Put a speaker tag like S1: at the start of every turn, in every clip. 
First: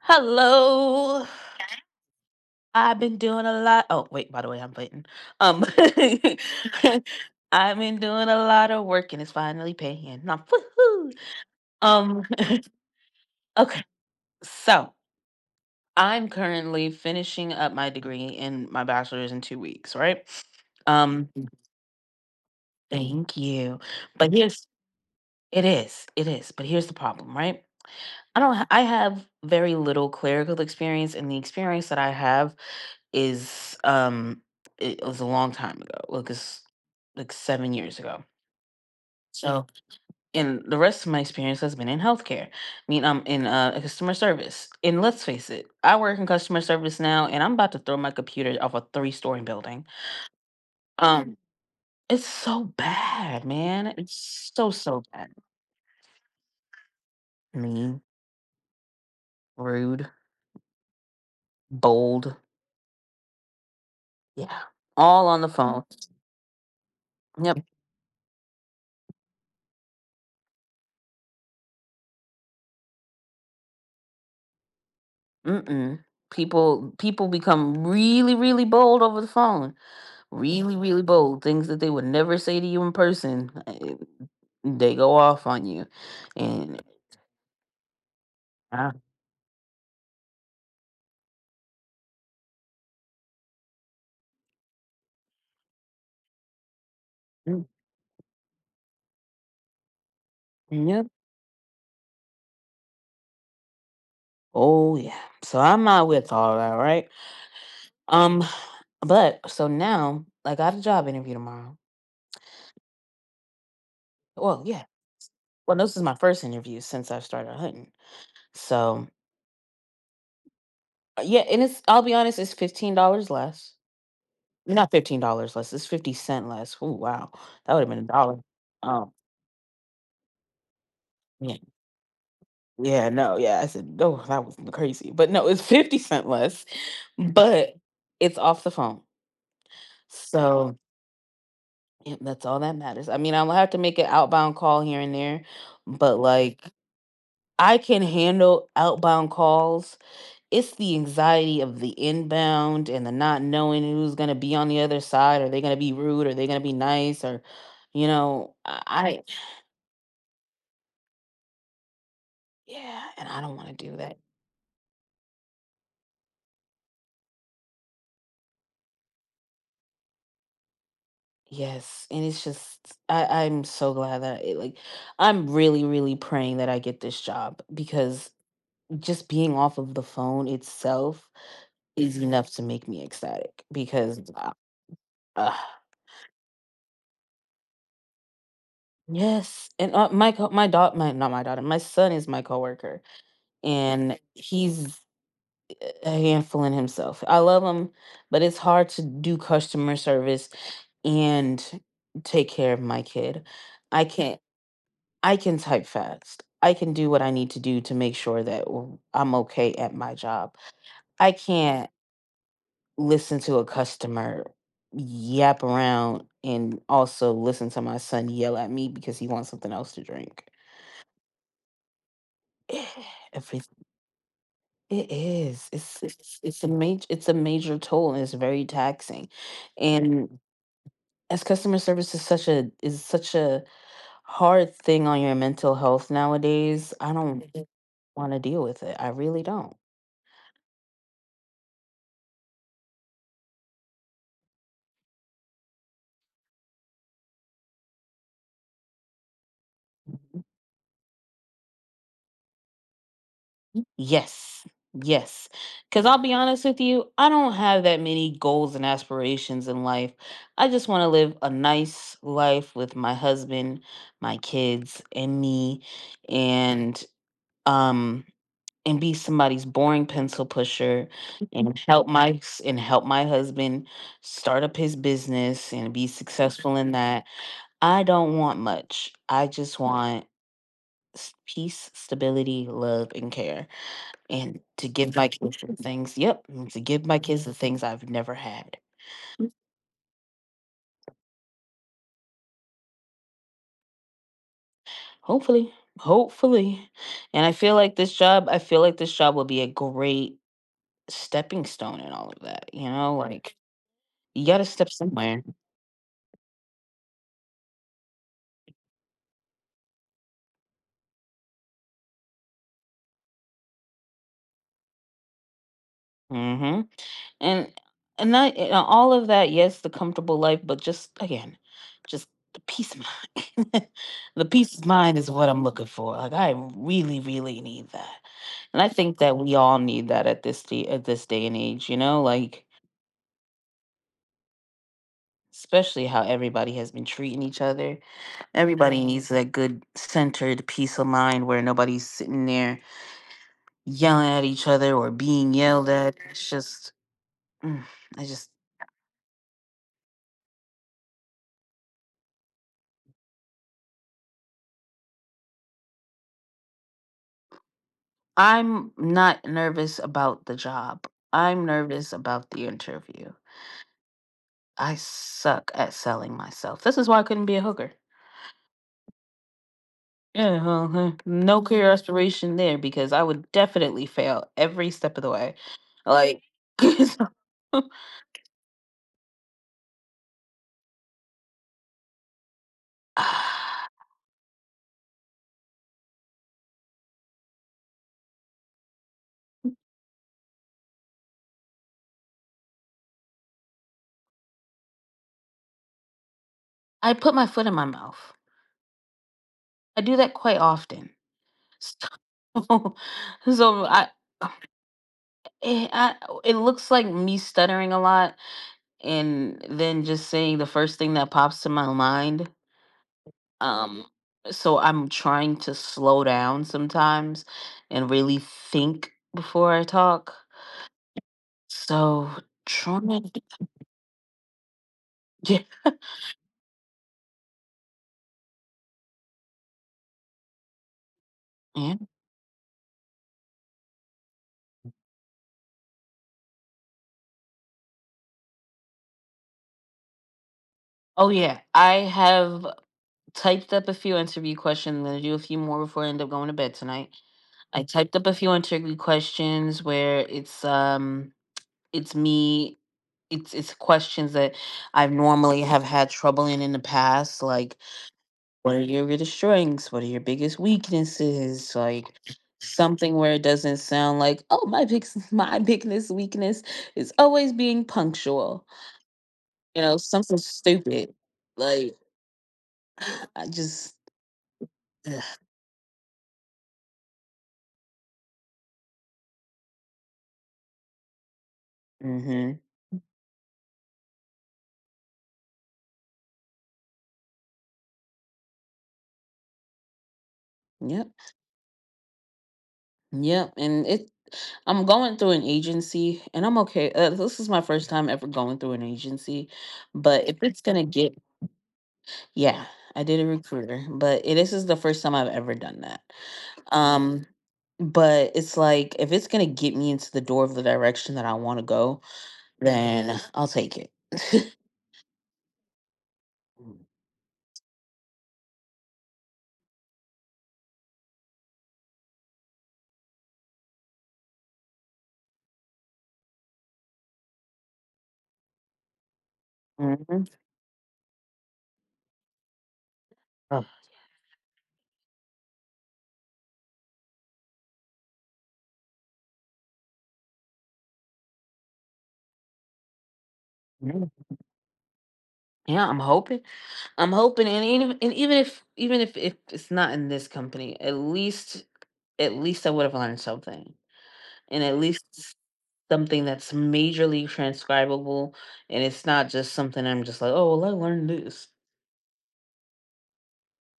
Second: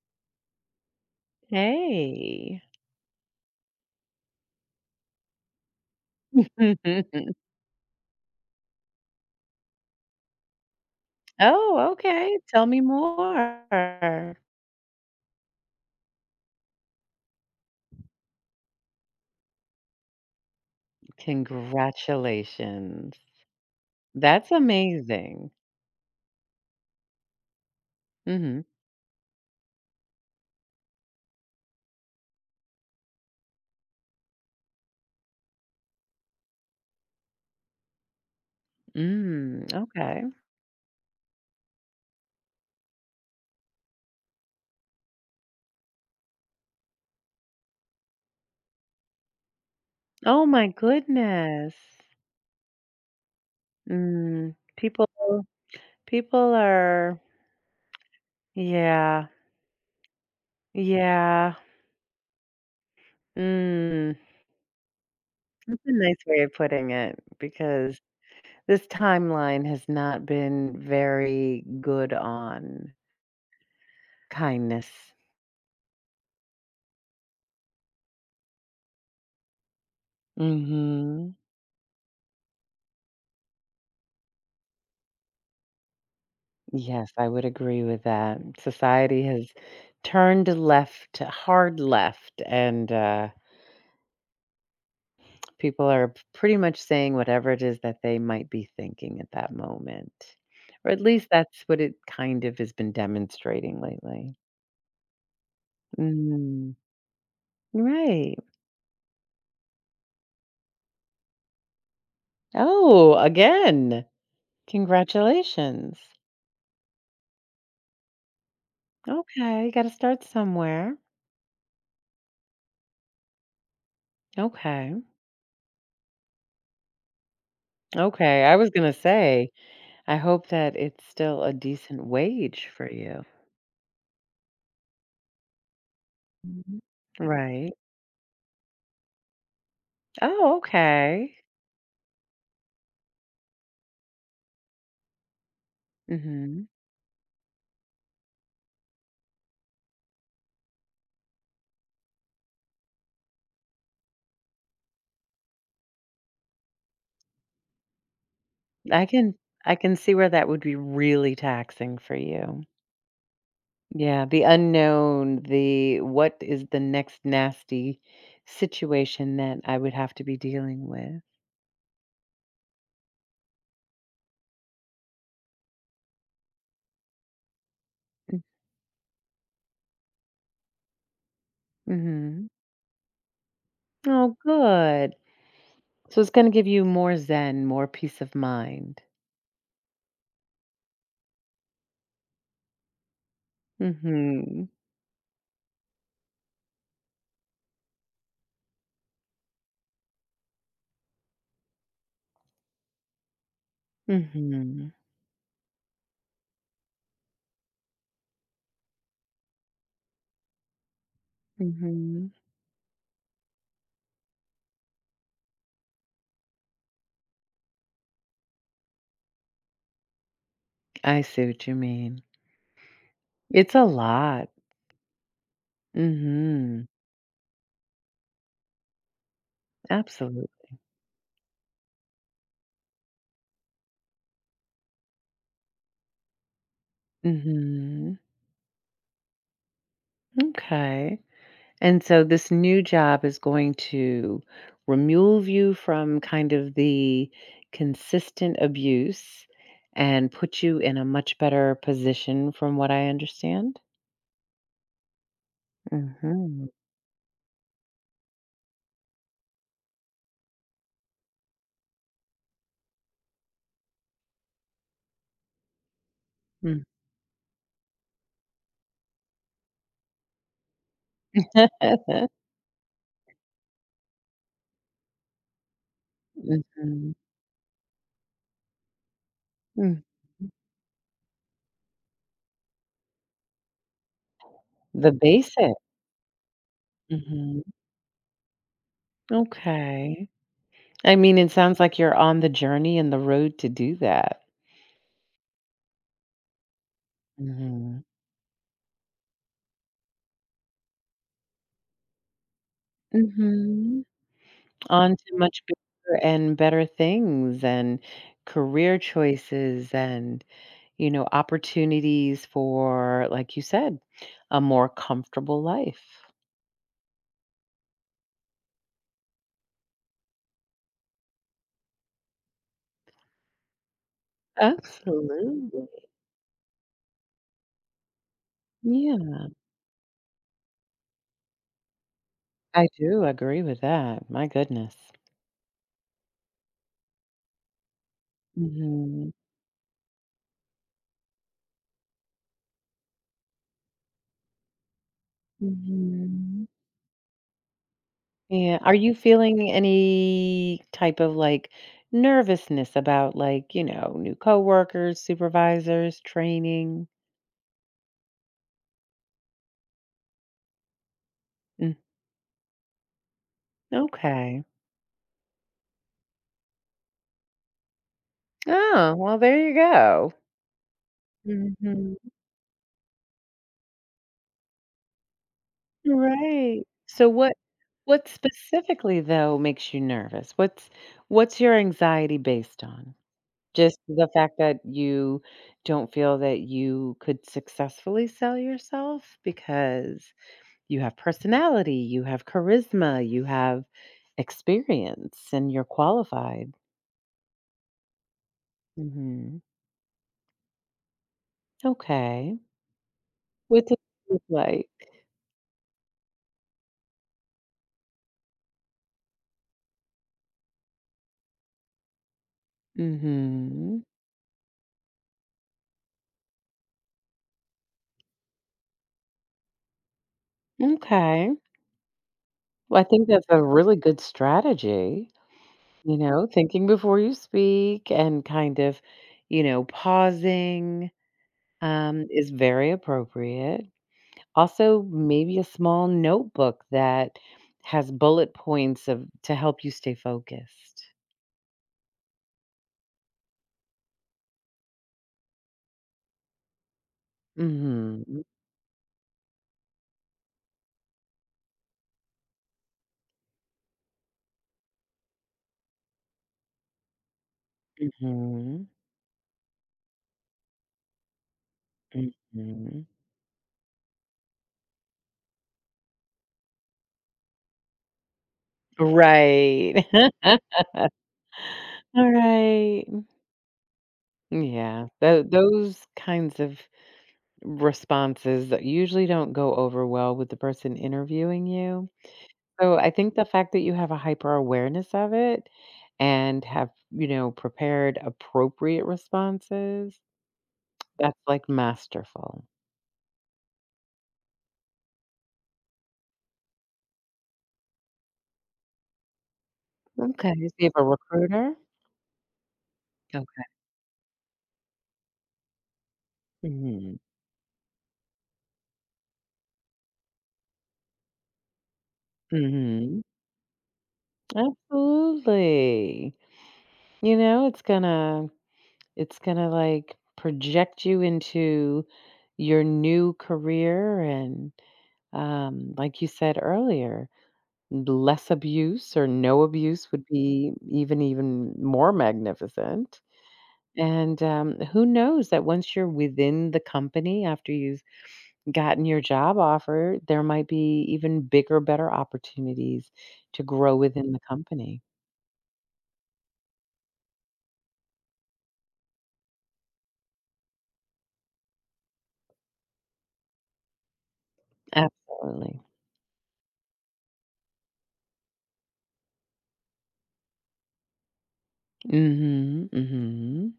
S1: Hello.
S2: Hey.
S1: I've been doing a lot. Oh, wait, by the way, I'm waiting. Um I've been doing a lot of work and it's finally paying. Now, woohoo.
S2: Oh,
S1: Um
S2: okay. Tell me
S1: okay.
S2: more.
S1: So, I'm currently finishing up my degree in my bachelor's in 2 weeks, right? Um
S2: Congratulations.
S1: thank you. But
S2: That's
S1: here's
S2: amazing.
S1: it is. It is. But here's the
S2: Mhm.
S1: is, it was a long time ago, like, it's like 7 years ago.
S2: Mm,
S1: So,
S2: okay.
S1: and the rest of my experience has been in healthcare. I mean, I'm in, customer service, and let's face it, I work in customer service now, and I'm about to throw my computer off a three-story building.
S2: Oh my
S1: Um,
S2: goodness.
S1: it's so bad, man. It's
S2: Mm,
S1: so, so
S2: people
S1: bad.
S2: people are
S1: Mean,
S2: yeah.
S1: rude,
S2: Yeah.
S1: bold,
S2: Mm.
S1: yeah, all on the phone.
S2: That's a nice way of putting it
S1: Yep,
S2: because this timeline has not been very good on kindness.
S1: mm-mm. People become really, really bold over the phone. Really, really
S2: Mhm.
S1: bold things that they would never say to you in person. They go off on you, and
S2: Yes, I would agree with that.
S1: uh,
S2: Society has turned left, hard left, and people are pretty much saying whatever it
S1: mm,
S2: is that they might be thinking at that moment. Or at
S1: yep.
S2: least that's what it kind of has been demonstrating lately.
S1: Oh yeah. So I'm not with all
S2: Mm,
S1: that, right?
S2: right.
S1: Um, but so now I got a job interview tomorrow.
S2: Oh, again.
S1: Well, yeah. Well, this
S2: Congratulations.
S1: is my first interview since I started hunting. So
S2: Okay, you got to start somewhere.
S1: yeah, and it's I'll be honest, it's $15 less. Not
S2: Okay.
S1: $15 less. It's 50 cent less. Oh wow, that would have been a dollar.
S2: Okay. I was going to
S1: Um,
S2: say, I hope that it's still a
S1: yeah.
S2: decent wage for
S1: Yeah,
S2: you.
S1: no, yeah. I said, no, that was crazy. But no, it's 50 cent less,
S2: Mhm. Right.
S1: but it's off the phone.
S2: Oh,
S1: So
S2: okay.
S1: yeah, that's all that matters. I mean, I'll have to make an outbound call here and there, but like
S2: Mhm.
S1: I can handle outbound calls. It's the anxiety of the inbound and the not knowing who's going to be on the other side. Are they going to be rude? Are they going to be nice? Or, you know, I,
S2: I
S1: I-
S2: can I can see where that would be really taxing for you.
S1: yeah, and I don't want to do that.
S2: Yeah, the unknown, the what is the next nasty situation that I would have to be dealing with.
S1: Yes, and it's just I'm so glad that it like I'm really, really praying that I get this job because just being off of the phone itself is
S2: Mhm.
S1: enough to make me ecstatic because
S2: Oh, good.
S1: uh,
S2: So it's gonna give you more zen, more peace of mind.
S1: yes, and my co- my daughter my not my daughter my son is my coworker and
S2: Mhm.
S1: he's a handful in himself. I love him, but it's hard to do customer service and take care of my kid. I can't.
S2: Mhm.
S1: I can type fast. I can do what I need to do to make sure that I'm okay at my job. I can't
S2: Mhm.
S1: listen to a customer yap around and also listen to my son yell at me because he wants something else to drink.
S2: I see what you mean.
S1: Every-
S2: It's a lot.
S1: It is. It's a
S2: Mhm.
S1: major toll, and it's very taxing. And
S2: Absolute.
S1: as customer service is such a hard thing on your mental health nowadays, I don't
S2: Mhm.
S1: want to deal with it. I really don't.
S2: Okay. And so this new job is going to remove you from kind of the consistent abuse and put you in a much better position from what I understand.
S1: Yes. Yes. Because I'll be honest
S2: Mhm.
S1: with you, I don't have that many goals and aspirations in life. I just want to live a nice life with my husband, my kids, and me,
S2: Mm.
S1: and, um, and be somebody's boring pencil pusher
S2: Mhm.
S1: and help and help my husband start up his business and be successful in that. I don't want much. I just
S2: Mm.
S1: want peace, stability, love, and care and to
S2: The
S1: give my kids the
S2: basic.
S1: things. Yep, and to give my kids the
S2: Mhm.
S1: things I've never had.
S2: Okay. I mean, it sounds like you're on the journey and the road to do that.
S1: Hopefully, hopefully, and I feel like
S2: Mhm.
S1: this job. I feel like this job will be a great stepping stone in all of that. Like
S2: Mhm.
S1: you got to step
S2: On to
S1: somewhere.
S2: much bigger and better things and career choices and, you know, opportunities for, like you said, a more comfortable life.
S1: Hmm. And and that and all of that, yes, the comfortable life, but just again, just the peace of mind. The peace of mind is what I'm looking
S2: Absolutely.
S1: for. Like I really, really need that. And I think
S2: Yeah,
S1: that we all need that at at this day and age, like
S2: I do agree with that. My goodness.
S1: especially how everybody has been treating each other. Everybody needs
S2: Mhm.
S1: that good centered peace of mind where nobody's sitting there yelling at each other or being yelled at. It's
S2: Mhm.
S1: just mm, I just.
S2: Yeah. Are you feeling any type of like nervousness about like, you know, new coworkers, supervisors, training?
S1: I'm not nervous about the job. I'm
S2: Mm,
S1: nervous about the interview.
S2: okay.
S1: I suck at selling myself. This is why I couldn't be a hooker.
S2: Oh, well, there you go.
S1: Yeah, well, no career
S2: Mhm.
S1: aspiration there because I would definitely fail every step of the way. Like,
S2: Right. So what
S1: so-
S2: what specifically though makes you nervous? What's your anxiety based on?
S1: I
S2: Just the fact that you don't feel that you could successfully sell yourself because you have personality, you have charisma, you have experience and you're qualified.
S1: put my foot in my mouth.
S2: Mhm.
S1: I do that quite often.
S2: Okay.
S1: So, so
S2: What's it
S1: I,
S2: like?
S1: it, I, it looks like me stuttering a lot and then just saying the first thing that pops to my mind.
S2: Mhm.
S1: Um, so I'm trying to slow down sometimes and really think before I talk.
S2: Okay.
S1: So
S2: Well, I think
S1: trying to,
S2: that's a really good strategy,
S1: yeah,
S2: you know, thinking before you speak and kind of, you know, pausing
S1: yeah.
S2: is very appropriate. Also, maybe a small notebook that has bullet points of to help you stay focused.
S1: Oh yeah, I have typed up a few interview questions. I'm gonna do a few more before I end up going to bed tonight. I typed up a
S2: Hmm.
S1: few interview questions where it's me it's questions that I normally have had trouble in the past, like what are
S2: Hmm.
S1: your biggest strengths? What are your biggest weaknesses? Like
S2: Hmm.
S1: something where it doesn't sound like, oh, my big my biggest weakness is always being punctual.
S2: Right.
S1: Something stupid. Like
S2: All right.
S1: I just.
S2: Yeah. Those kinds of responses that usually don't go over well with the person interviewing you.
S1: Hmm.
S2: So I think the fact that you have a hyper awareness of it and have, you know, prepared appropriate responses,
S1: Yep.
S2: that's like masterful.
S1: Yep. And it I'm going through an agency and I'm okay. This is my first time ever going through an agency, but if
S2: Okay.
S1: it's
S2: So
S1: going to
S2: you have a
S1: get.
S2: recruiter?
S1: Yeah, I did a
S2: Okay.
S1: recruiter, but this is the first time I've ever done that.
S2: Mhm.
S1: Um, but it's like if it's gonna get me into the door of the direction that I want to go, then
S2: Mhm.
S1: I'll take it.
S2: Absolutely. You know, it's gonna like project you into your new career and um, like you said earlier, less abuse or no abuse
S1: Mhm.
S2: would be even more magnificent.
S1: Oh,
S2: And, who knows that once you're within the company after you've gotten your job offer, there might be even bigger, better opportunities to grow
S1: mhm.
S2: within the company.
S1: Yeah, I'm hoping. I'm hoping, and even if it's not in this company, at least I would have learned something, and at least
S2: Absolutely.
S1: something that's majorly transcribable, and it's not just something I'm just like, oh, well, I learned this.
S2: Mhm, mhm.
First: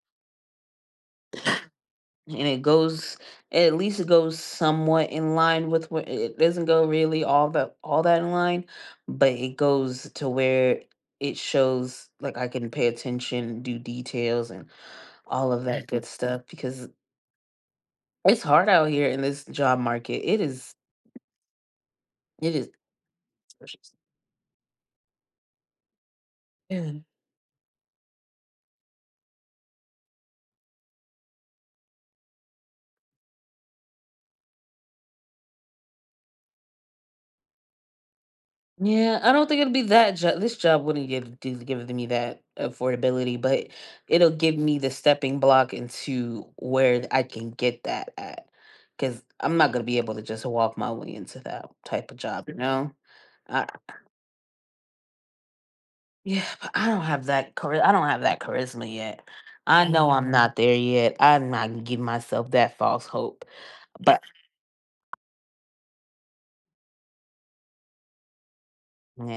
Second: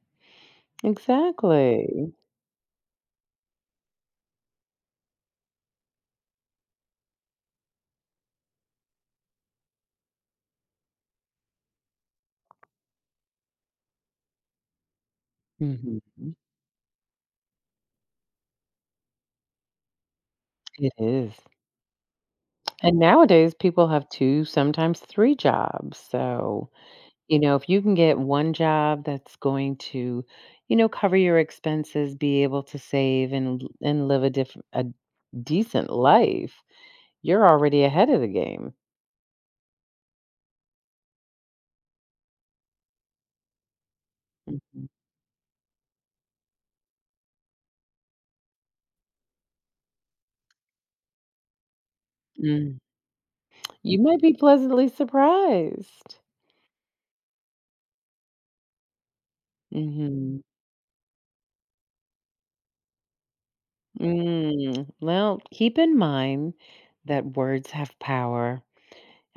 S2: Exactly.
S1: And it goes at least it goes somewhat in line, with where it doesn't go really all that in line, but it goes to where it shows like I can pay attention, do details, and all of that good
S2: Mhm.
S1: stuff, because it's hard out here in this job market.
S2: It is.
S1: It is
S2: And nowadays, people
S1: atrocious.
S2: have 2, sometimes 3 jobs, so you know, if you can get one job that's going to, you know, cover your expenses, be able to save and and live a a decent life, you're already ahead of the game.
S1: Yeah, I don't think it'll be that job. This job wouldn't give do give me that affordability, but it'll give me
S2: Mhm.
S1: the stepping block into where I can get that at. Because I'm not gonna be able to just walk my way into that type of job, you
S2: Mm.
S1: know? I,
S2: You might be pleasantly surprised.
S1: yeah, but I don't have that I don't have that charisma yet. I know I'm
S2: Hmm.
S1: not there yet. I'm not gonna give myself that false hope. But
S2: Mm. Well, keep in mind that words have power.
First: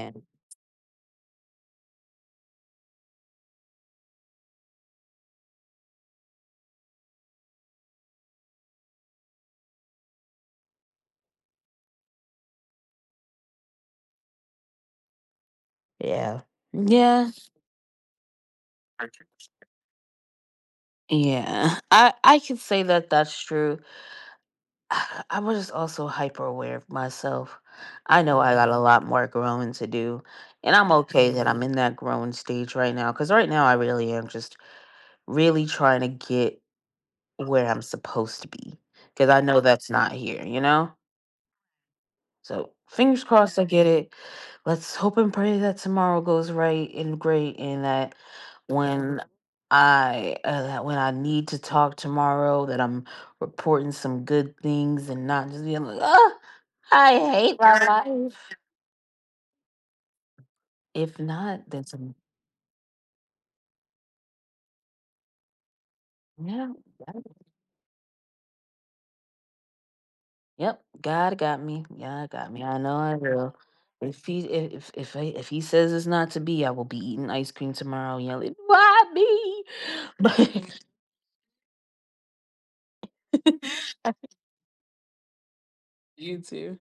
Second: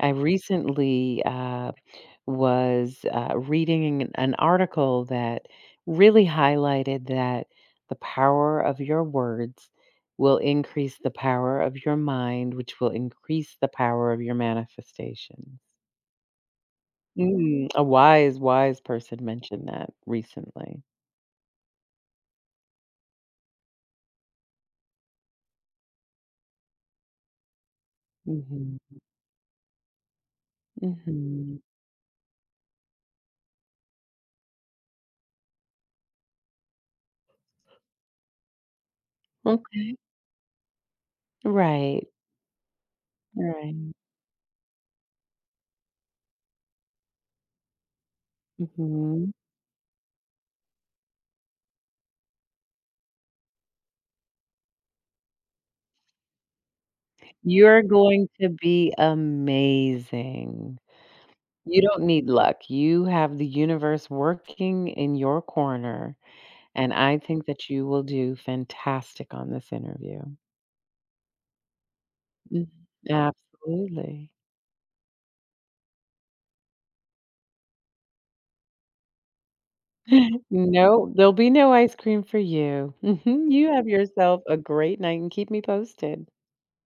S2: I recently was reading an article that really highlighted that the power of your words will increase the power of your mind, which will increase the power of your manifestations.
S1: yeah, yeah.
S2: Mm, a wise, wise person mentioned that recently.
S1: Yeah, I could say that that's true. I was just also hyper aware of myself. I know I got a
S2: Hmm.
S1: lot more growing to do, and I'm okay that
S2: Hmm.
S1: I'm in that growing stage right now, because right now I really am just really trying to get where I'm supposed to be, because I know that's
S2: Okay.
S1: not here, you know?
S2: Right.
S1: So fingers crossed I get
S2: Right.
S1: it. Let's hope and pray that tomorrow goes right and great, and when
S2: Hmm.
S1: that when I need to talk tomorrow that I'm reporting some good things and not just being like, oh, I hate
S2: You're
S1: my
S2: going to
S1: life.
S2: be amazing.
S1: If not,
S2: You
S1: then
S2: don't
S1: some.
S2: need luck. You have the universe working in your corner,
S1: Yeah,
S2: and I
S1: God-
S2: think that you will do fantastic on this interview.
S1: yep, God got me. Yeah, got me.
S2: Mm.
S1: I know I will. If
S2: Absolutely.
S1: he if if if, I, if he says it's not to be, I will be eating ice cream tomorrow, yelling, "Why me?"
S2: No, there'll be no ice cream for you. You have yourself a great night and keep me posted.
S1: You too.